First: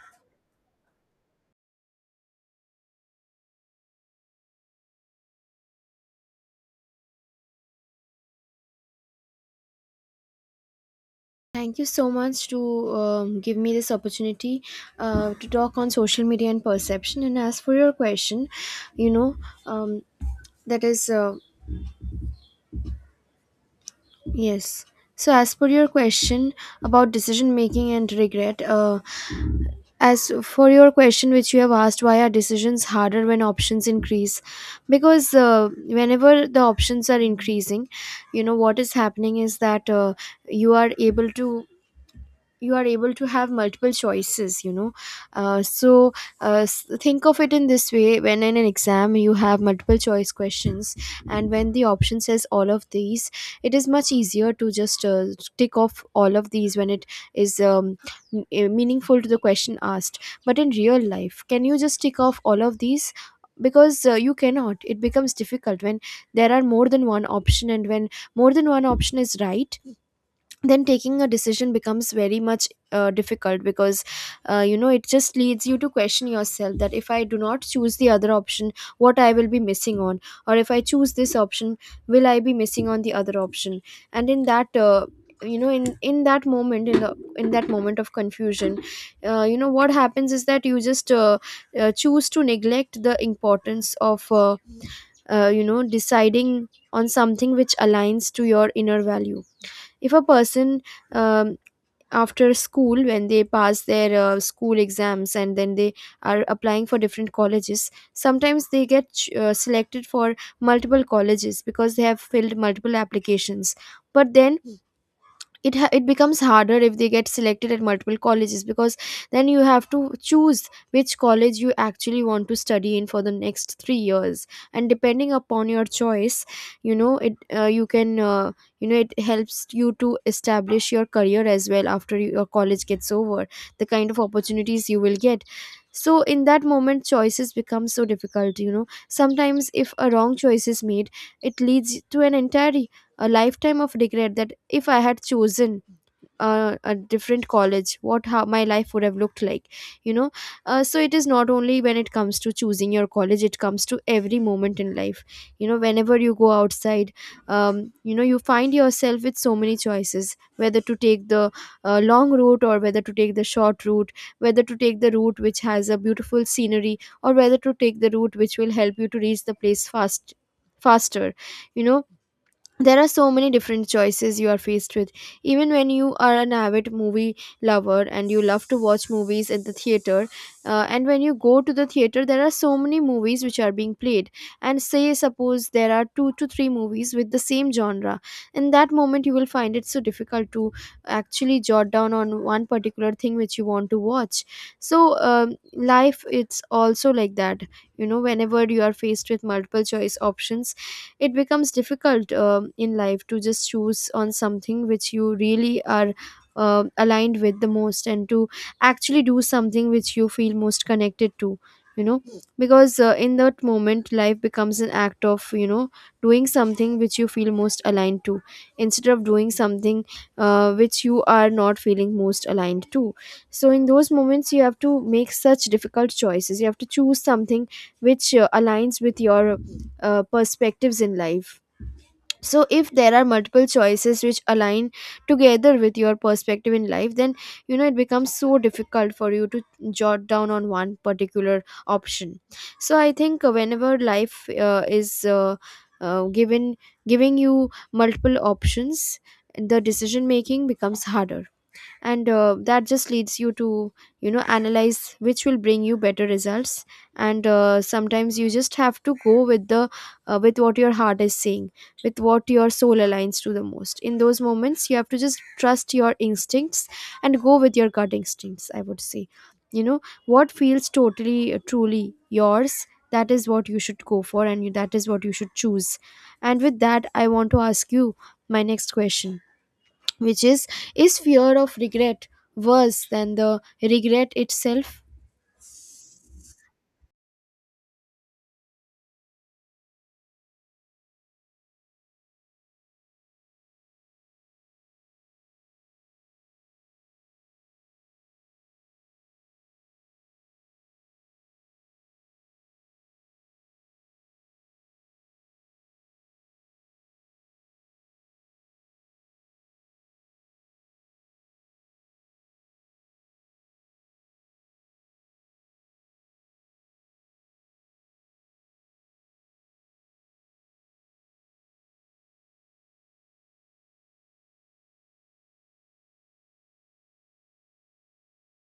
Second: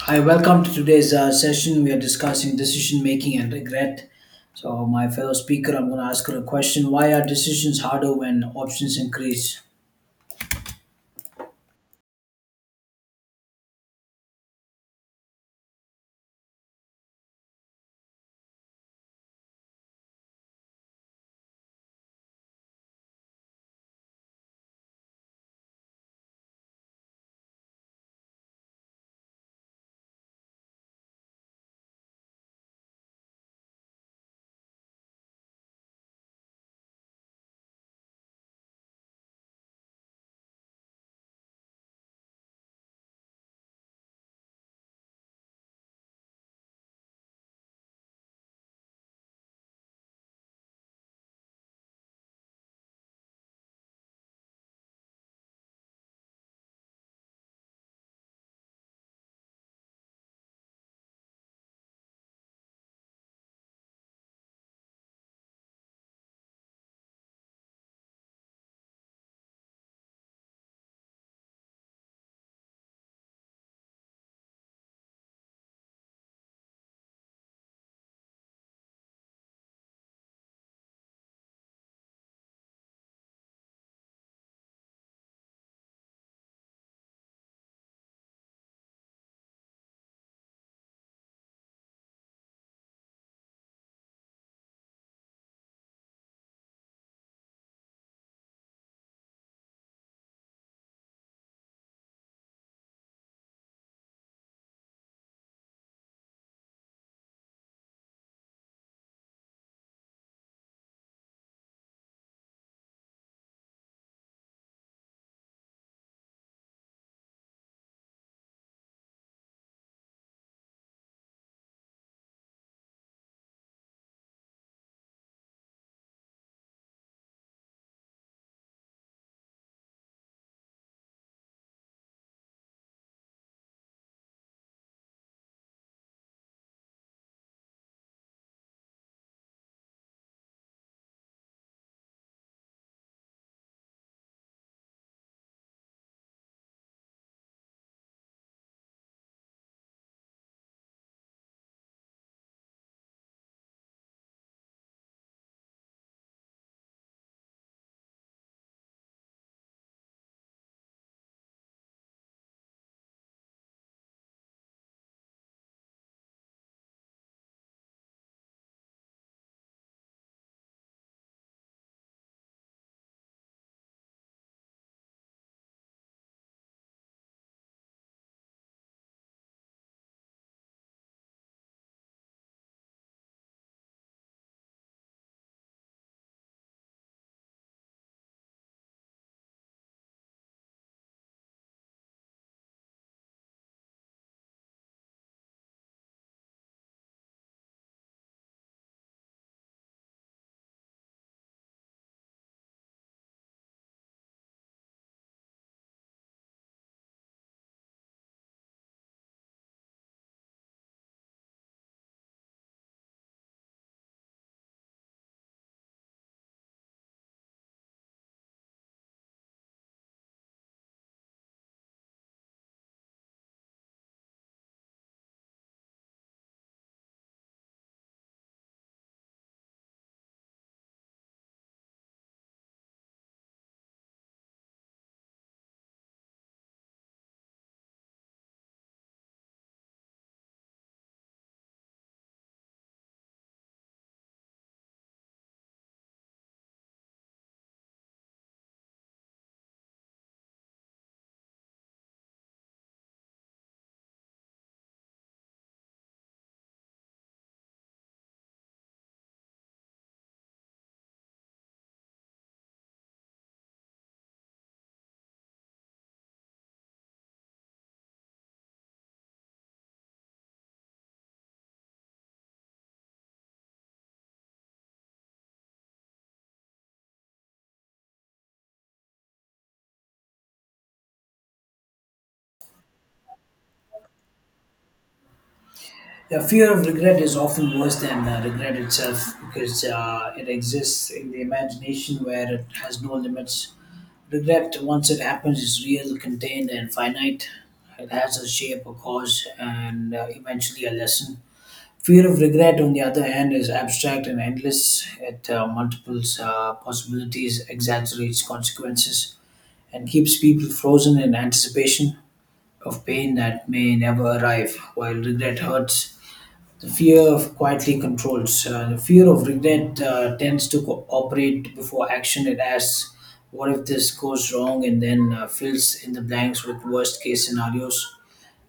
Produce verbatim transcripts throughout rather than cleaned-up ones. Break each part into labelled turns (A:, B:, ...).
A: Hi, welcome to today's uh, session. We are discussing decision making and regret. So, my fellow speaker, I'm going to ask her a question. Why are decisions harder when options increase?
B: Thank you so much to um, give me this opportunity uh, to talk on social media and perception. And as for your question, you know, um, that is, uh, yes. So, as per your question about decision making and regret, uh, as for your question which you have asked, why are decisions harder when options increase? Because uh, whenever the options are increasing, you know what is happening is that uh, you are able to you are able to have multiple choices, you know. uh, so uh, s- think of it in this way: when in an exam you have multiple choice questions and when the option says all of these, it is much easier to just uh, tick off all of these when it is um, m- eh, meaningful to the question asked. But in real life, can you just tick off all of these? Because uh, you cannot. It becomes difficult when there are more than one option, and when more than one option is right, then taking a decision becomes very much uh, difficult. Because uh, you know, it just leads you to question yourself that if I do not choose the other option, what I will be missing on, or if I choose this option, will I be missing on the other option. And in that uh, you know, in in that moment, in the in that moment of confusion, uh, you know what happens is that you just uh, uh, choose to neglect the importance of uh, uh, you know, deciding on something which aligns to your inner value. If a person, um, after school, when they pass their uh, school exams, and then they are applying for different colleges, sometimes they get ch- uh, selected for multiple colleges because they have filled multiple applications. But then it ha- it becomes harder if they get selected at multiple colleges, because then you have to choose which college you actually want to study in for the next three years. And depending upon your choice, you know, it uh, you can, uh, you know, it helps you to establish your career as well after you- your college gets over, the kind of opportunities you will get. So in that moment, choices become so difficult, you know. Sometimes if a wrong choice is made, it leads to an entire a lifetime of regret, that if I had chosen uh, a different college, what, how my life would have looked like, you know. Uh, so it is not only when it comes to choosing your college, it comes to every moment in life. You know, whenever you go outside, um, you know, you find yourself with so many choices, whether to take the uh, long route or whether to take the short route, whether to take the route which has a beautiful scenery or whether to take the route which will help you to reach the place fast faster, you know. There are so many different choices you are faced with. Even when you are an avid movie lover and you love to watch movies at the theater, uh, and when you go to the theater, there are so many movies which are being played, and say suppose there are two to three movies with the same genre, in that moment you will find it so difficult to actually jot down on one particular thing which you want to watch. So um, life, it's also like that. You know, whenever you are faced with multiple choice options, it becomes difficult um in life to just choose on something which you really are uh, aligned with the most, and to actually do something which you feel most connected to, you know. Because uh, in that moment, life becomes an act of, you know, doing something which you feel most aligned to, instead of doing something uh, which you are not feeling most aligned to. So in those moments you have to make such difficult choices, you have to choose something which uh, aligns with your uh, perspectives in life. So, if there are multiple choices which align together with your perspective in life, then, you know, it becomes so difficult for you to jot down on one particular option. So, I think uh, whenever life uh, is uh, uh, given giving you multiple options, the decision making becomes harder, and uh, that just leads you to, you know, analyze which will bring you better results. And uh, sometimes you just have to go with the, uh, with what your heart is saying, with what your soul aligns to the most. In those moments you have to just trust your instincts and go with your gut instincts, I would say. You know, what feels totally uh, truly yours, that is what you should go for, and you, that is what you should choose. And with that, I want to ask you my next question, which is is fear of regret worse than the regret itself?
A: The fear of regret is often worse than uh, regret itself because uh, it exists in the imagination where it has no limits. Regret, once it happens, is real, contained, and finite. It has a shape, a cause, and uh, eventually a lesson. Fear of regret, on the other hand, is abstract and endless. It uh, multiples uh, possibilities, exaggerates consequences, and keeps people frozen in anticipation of pain that may never arrive. While regret hurts, the fear quietly controls. Uh, the fear of regret uh, tends to co- operate before action. It asks, "What if this goes wrong?" and then uh, fills in the blanks with worst-case scenarios.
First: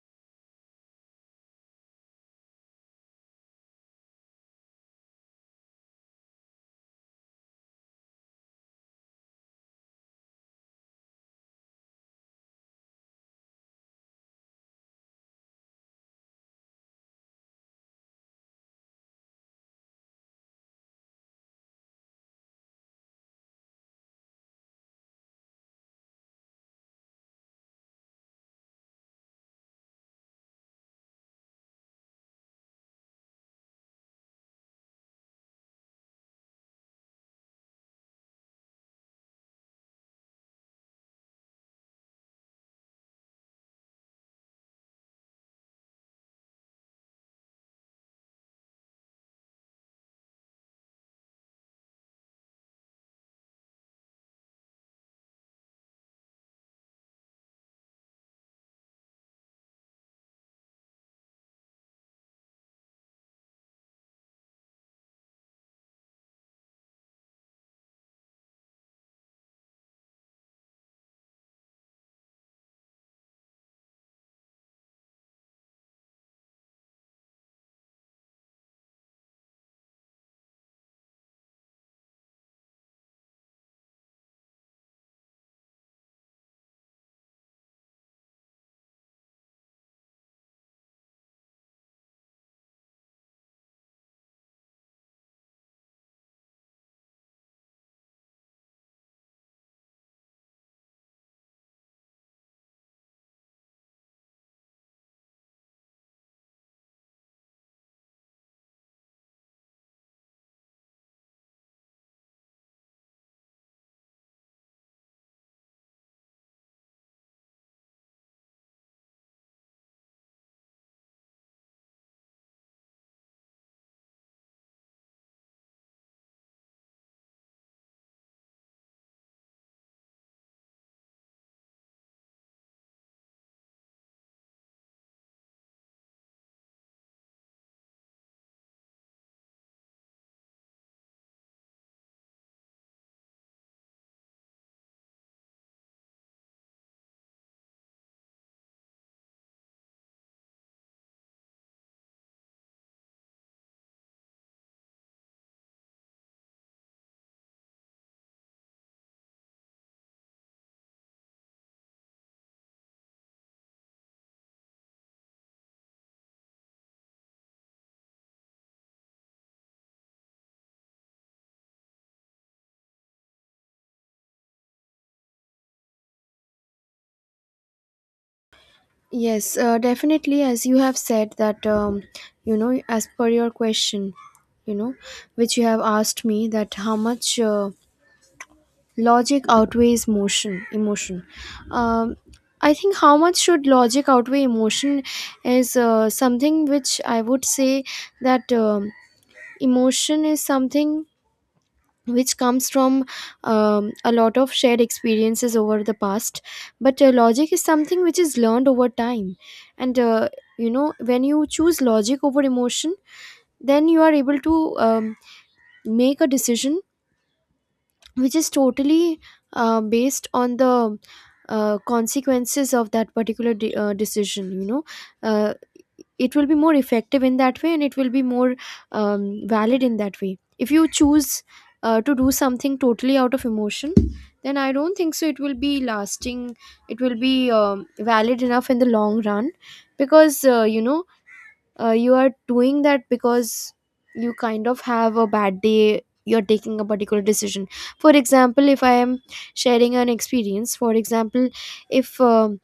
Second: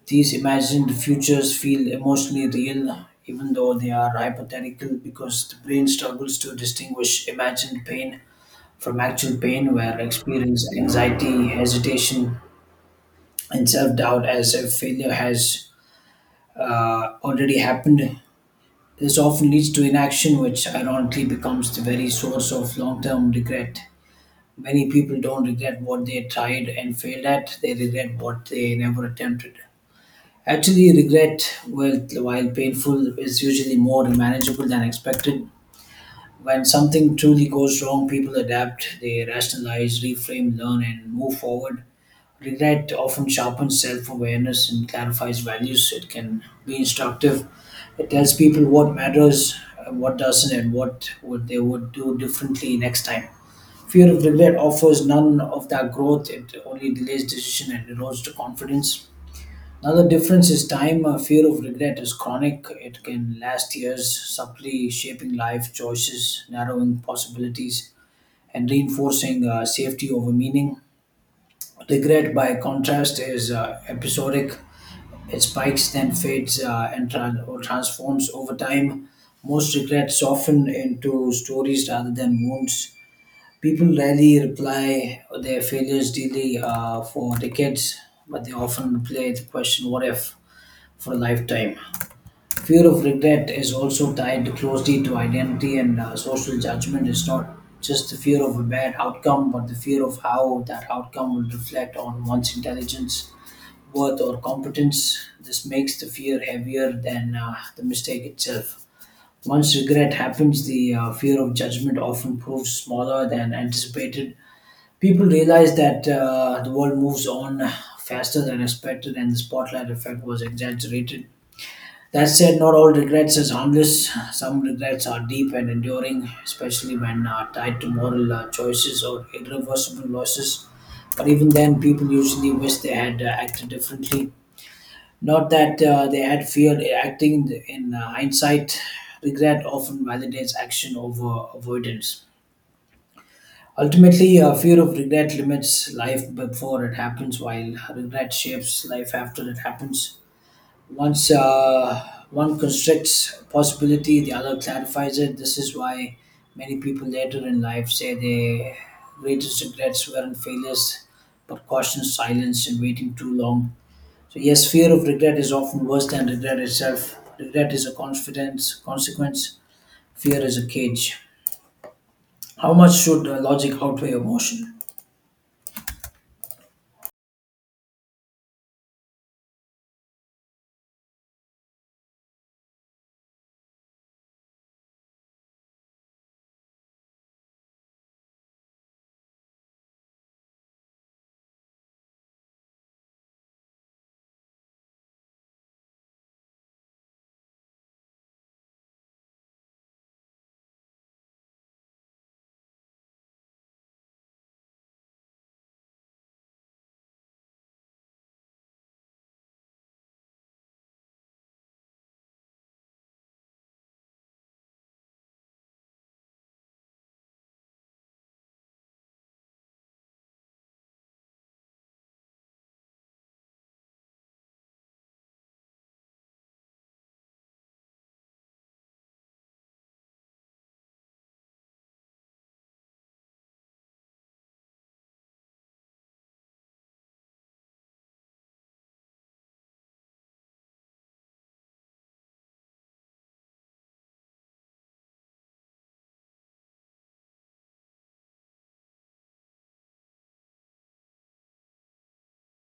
A: These imagined futures feel emotionally real, even though they are hypothetical, because the brain struggles to distinguish imagined pain from actual pain, where experience anxiety, hesitation, and self doubt as if failure has uh, already happened. This often leads to inaction, which ironically becomes the very source of long term regret. Many people don't regret what they tried and failed at, they regret what they never attempted. Actually, regret, well, while painful, is usually more manageable than expected. When something truly goes wrong, people adapt, they rationalize, reframe, learn, and move forward. Regret often sharpens self awareness and clarifies values. It can be instructive. It tells people what matters, uh, what doesn't, and what would they would do differently next time. Fear of regret offers none of that growth. It only delays decision and erodes the confidence. Another difference is time. A fear of regret is chronic. It can last years, subtly shaping life choices, narrowing possibilities, and reinforcing uh, safety over meaning. Regret, by contrast, is uh, episodic. It spikes, then fades, uh, and tran or transforms over time. Most regrets soften into stories rather than wounds. People rarely reply their failures daily uh, for decades, but they often play the question, "What if?" for a lifetime. Fear of regret is also tied closely to identity and uh, social judgment. It's not just the fear of a bad outcome, but the fear of how that outcome will reflect on one's intelligence, worth, or competence. This makes the fear heavier than uh, the mistake itself. Once regret happens, the uh, fear of judgment often proves smaller than anticipated. People realize that uh, the world moves on faster than expected and the spotlight effect was exaggerated. That said, not all regrets is harmless. Some regrets are deep and enduring, especially when uh, tied to moral uh, choices or irreversible losses. But even then, people usually wish they had uh, acted differently. Not that uh, they had feared acting in uh, hindsight. Regret often validates action over avoidance. Ultimately, uh, fear of regret limits life before it happens, while regret shapes life after it happens. Once uh, one constricts a possibility, the other clarifies it. This is why many people later in life say their greatest regrets weren't failures, but caution silence and waiting too long. So yes, fear of regret is often worse than regret itself. Regret is a confidence consequence. Fear is a cage. How much should uh, logic outweigh emotion?
B: Yes, uh, definitely, as you have said that, um, you know, as per your question, you know, which you have asked me, that how much uh, logic outweighs motion emotion. um, I think how much should logic outweigh emotion is uh, something which I would say that, um, emotion is something which comes from um, a lot of shared experiences over the past, but uh, logic is something which is learned over time. And uh, you know, when you choose logic over emotion, then you are able to um, make a decision which is totally uh, based on the uh, consequences of that particular de- uh, decision, you know. uh, it will be more effective in that way, and it will be more um, valid in that way. If you choose uh, to do something totally out of emotion, then I don't think so it will be lasting, it will be um, valid enough in the long run. Because uh, you know, uh, you are doing that because you kind of have a bad day, you're taking a particular decision. For example, if I am sharing an experience, for example, if um,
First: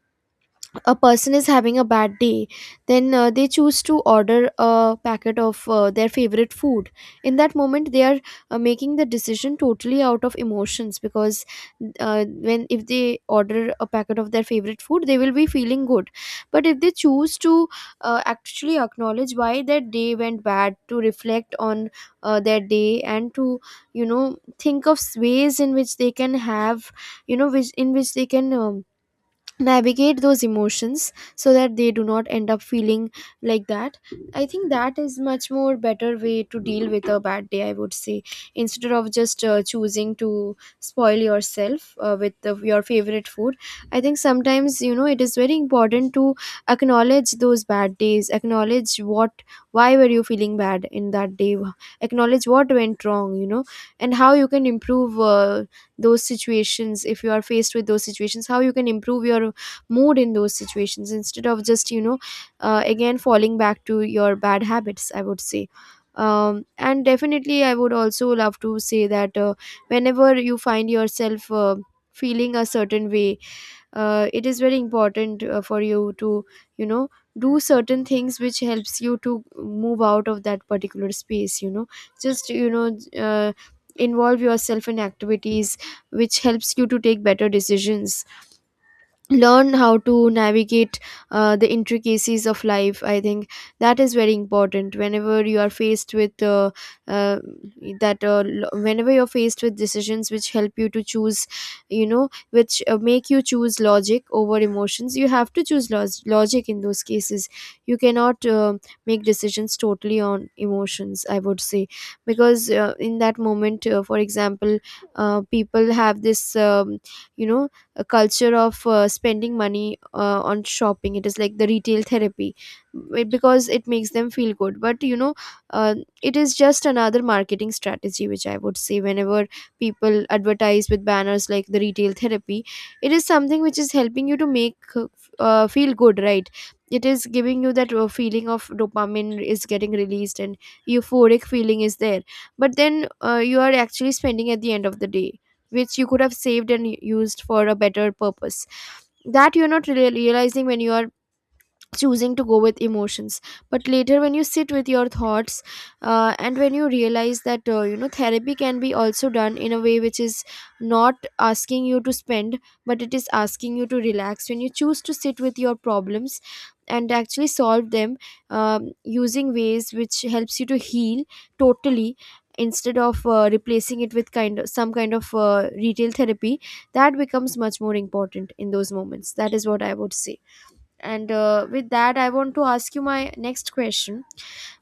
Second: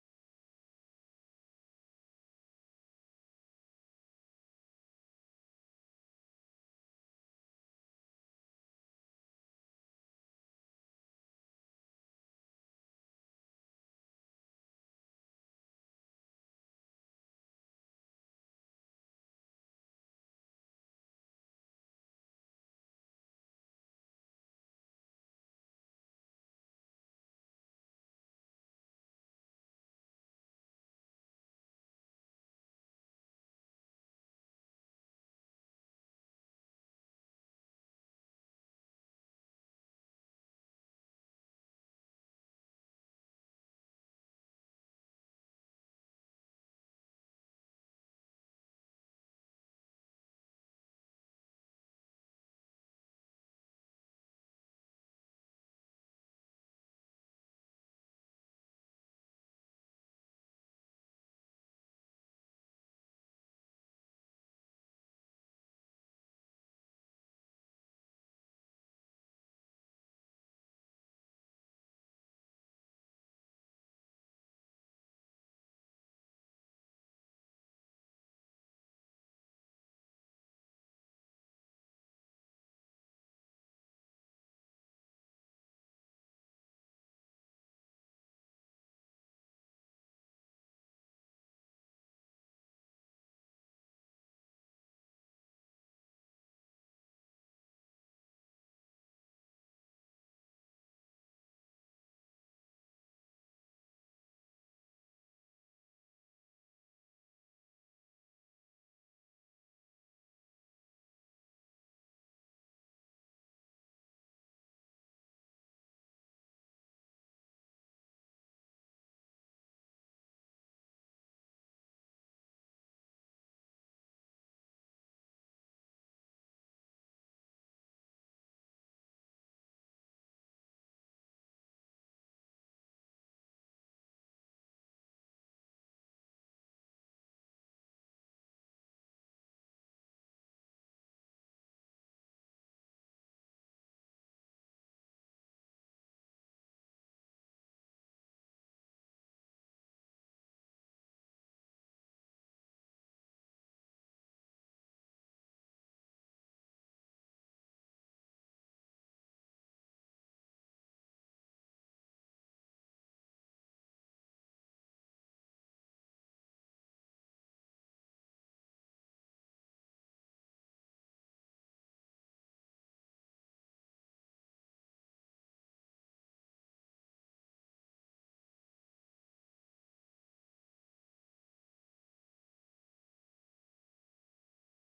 B: a person is having a bad day, then uh, they choose to order a packet of uh, their favorite food. In that moment they are uh, making the decision totally out of emotions, because uh, when, if they order a packet of their favorite food, they will be feeling good. But if they choose to uh, actually acknowledge why their day went bad, to reflect on uh, their day, and to, you know, think of ways in which they can have, you know, which in which they can um, navigate those emotions so that they do not end up feeling like that. I think that is much more better way to deal with a bad day, I would say, instead of just uh, choosing to spoil yourself uh, with the, your favorite food. I think sometimes, you know, it is very important to acknowledge those bad days, acknowledge what, why were you feeling bad in that day, acknowledge what went wrong, you know, and how you can improve uh, those situations. If you are faced with those situations, how you can improve your mood in those situations, instead of just, you know, uh, again falling back to your bad habits, I would say. Um, and definitely I would also love to say that uh, whenever you find yourself uh, feeling a certain way, uh, it is very important uh, for you to, you know, do certain things which helps you to move out of that particular space, you know. Just, you know, uh, involve yourself in activities which helps you to take better decisions, learn how to navigate uh, the intricacies of life. I think that is very important. Whenever you are faced with uh, uh, that uh, lo- whenever you're faced with decisions which help you to choose, you know, which uh, make you choose logic over emotions, you have to choose log- logic in those cases. You cannot uh, make decisions totally on emotions, I would say. Because uh, in that moment, uh, for example, uh, people have this um, you know, a culture of uh, spending money uh, on shopping. It is like the retail therapy, it- because it makes them feel good. But you know, uh, it is just another marketing strategy, which I would say, whenever people advertise with banners like the retail therapy, it is something which is helping you to make uh, uh, feel good, right? It is giving you that uh, feeling, of dopamine is getting released, and euphoric feeling is there. But then uh, you are actually spending at the end of the day, which you could have saved and used for a better purpose. That you're not really realizing when you are choosing to go with emotions. But later when you sit with your thoughts, uh, and when you realize that, uh, you know, therapy can be also done in a way which is not asking you to spend, but it is asking you to relax. When you choose to sit with your problems and actually solve them, um, using ways which helps you to heal totally, instead of uh, replacing it with kind of some kind of uh, retail therapy, that becomes much more important in those moments. That is what I would say. And uh, with that, I want to ask you my next question,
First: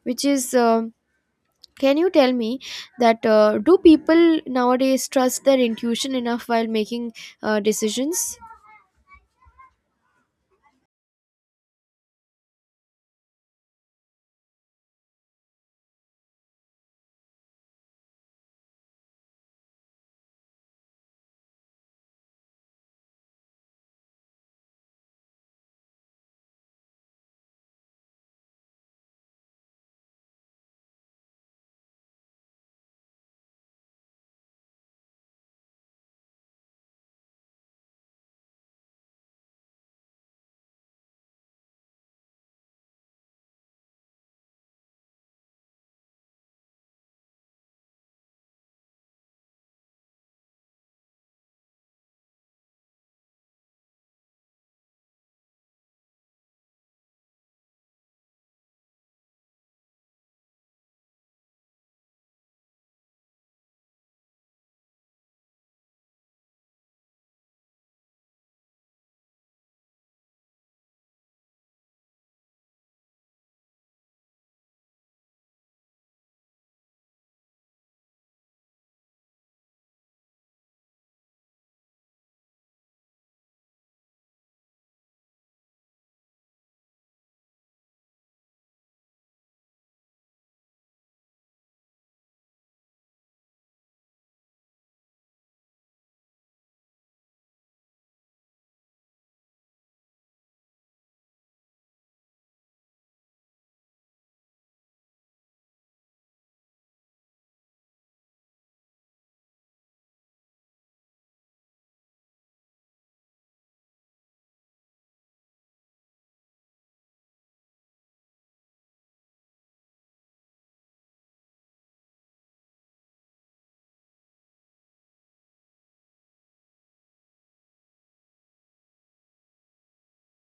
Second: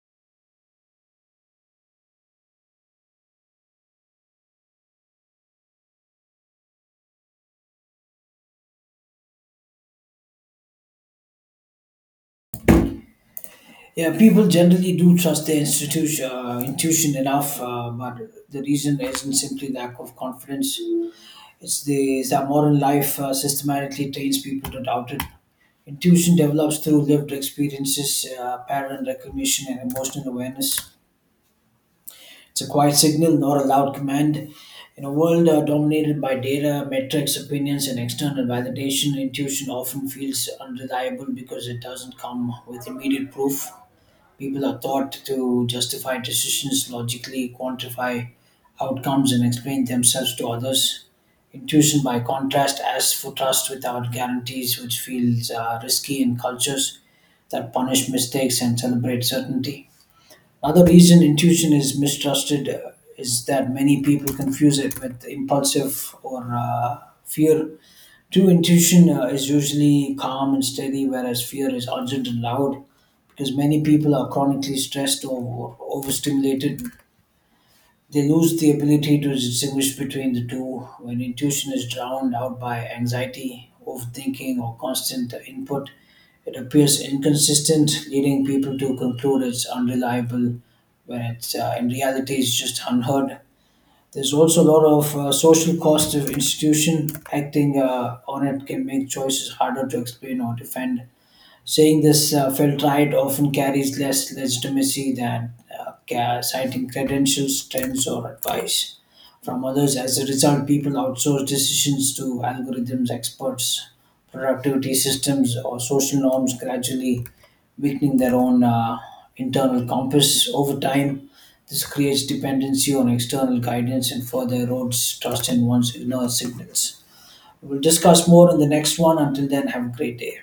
B: which is um can you tell me that, uh, do people nowadays trust their intuition enough while making uh, decisions?
A: Yeah, people generally do trust their institution, uh, intuition enough, uh, but the reason isn't simply lack of confidence. It's the it's that modern life uh, systematically trains people to doubt it. Intuition develops through lived experiences, uh, pattern recognition, and emotional awareness. It's a quiet signal, not a loud command. In a world uh, dominated by data, metrics, opinions, and external validation, intuition often feels unreliable because it doesn't come with immediate proof. People are taught to justify decisions, logically quantify outcomes, and explain themselves to others. Intuition, by contrast, asks for trust without guarantees, which feels uh, risky in cultures that punish mistakes and celebrate certainty. Another reason intuition is mistrusted uh, is that many people confuse it with impulsive or uh, fear. True intuition uh, is usually calm and steady, whereas fear is urgent and loud because many people are chronically stressed or overstimulated. They lose the ability to distinguish between the two when intuition is drowned out by anxiety, overthinking, or constant input. It appears inconsistent, leading people to conclude it's unreliable when it's uh, in reality it's just unheard. There's also a lot of uh, social cost of institution. Acting uh, on it can make choices harder to explain or defend. Saying this uh, felt right often carries less legitimacy than uh, ca- citing credentials, trends, or advice from others. As a result, people outsource decisions to algorithms, experts, productivity systems, or social norms, gradually weakening their own uh, internal compass over time. This creates dependency on external guidance and further erodes trust in one's inner signals. We'll discuss more in the next one. Until then, have a great day.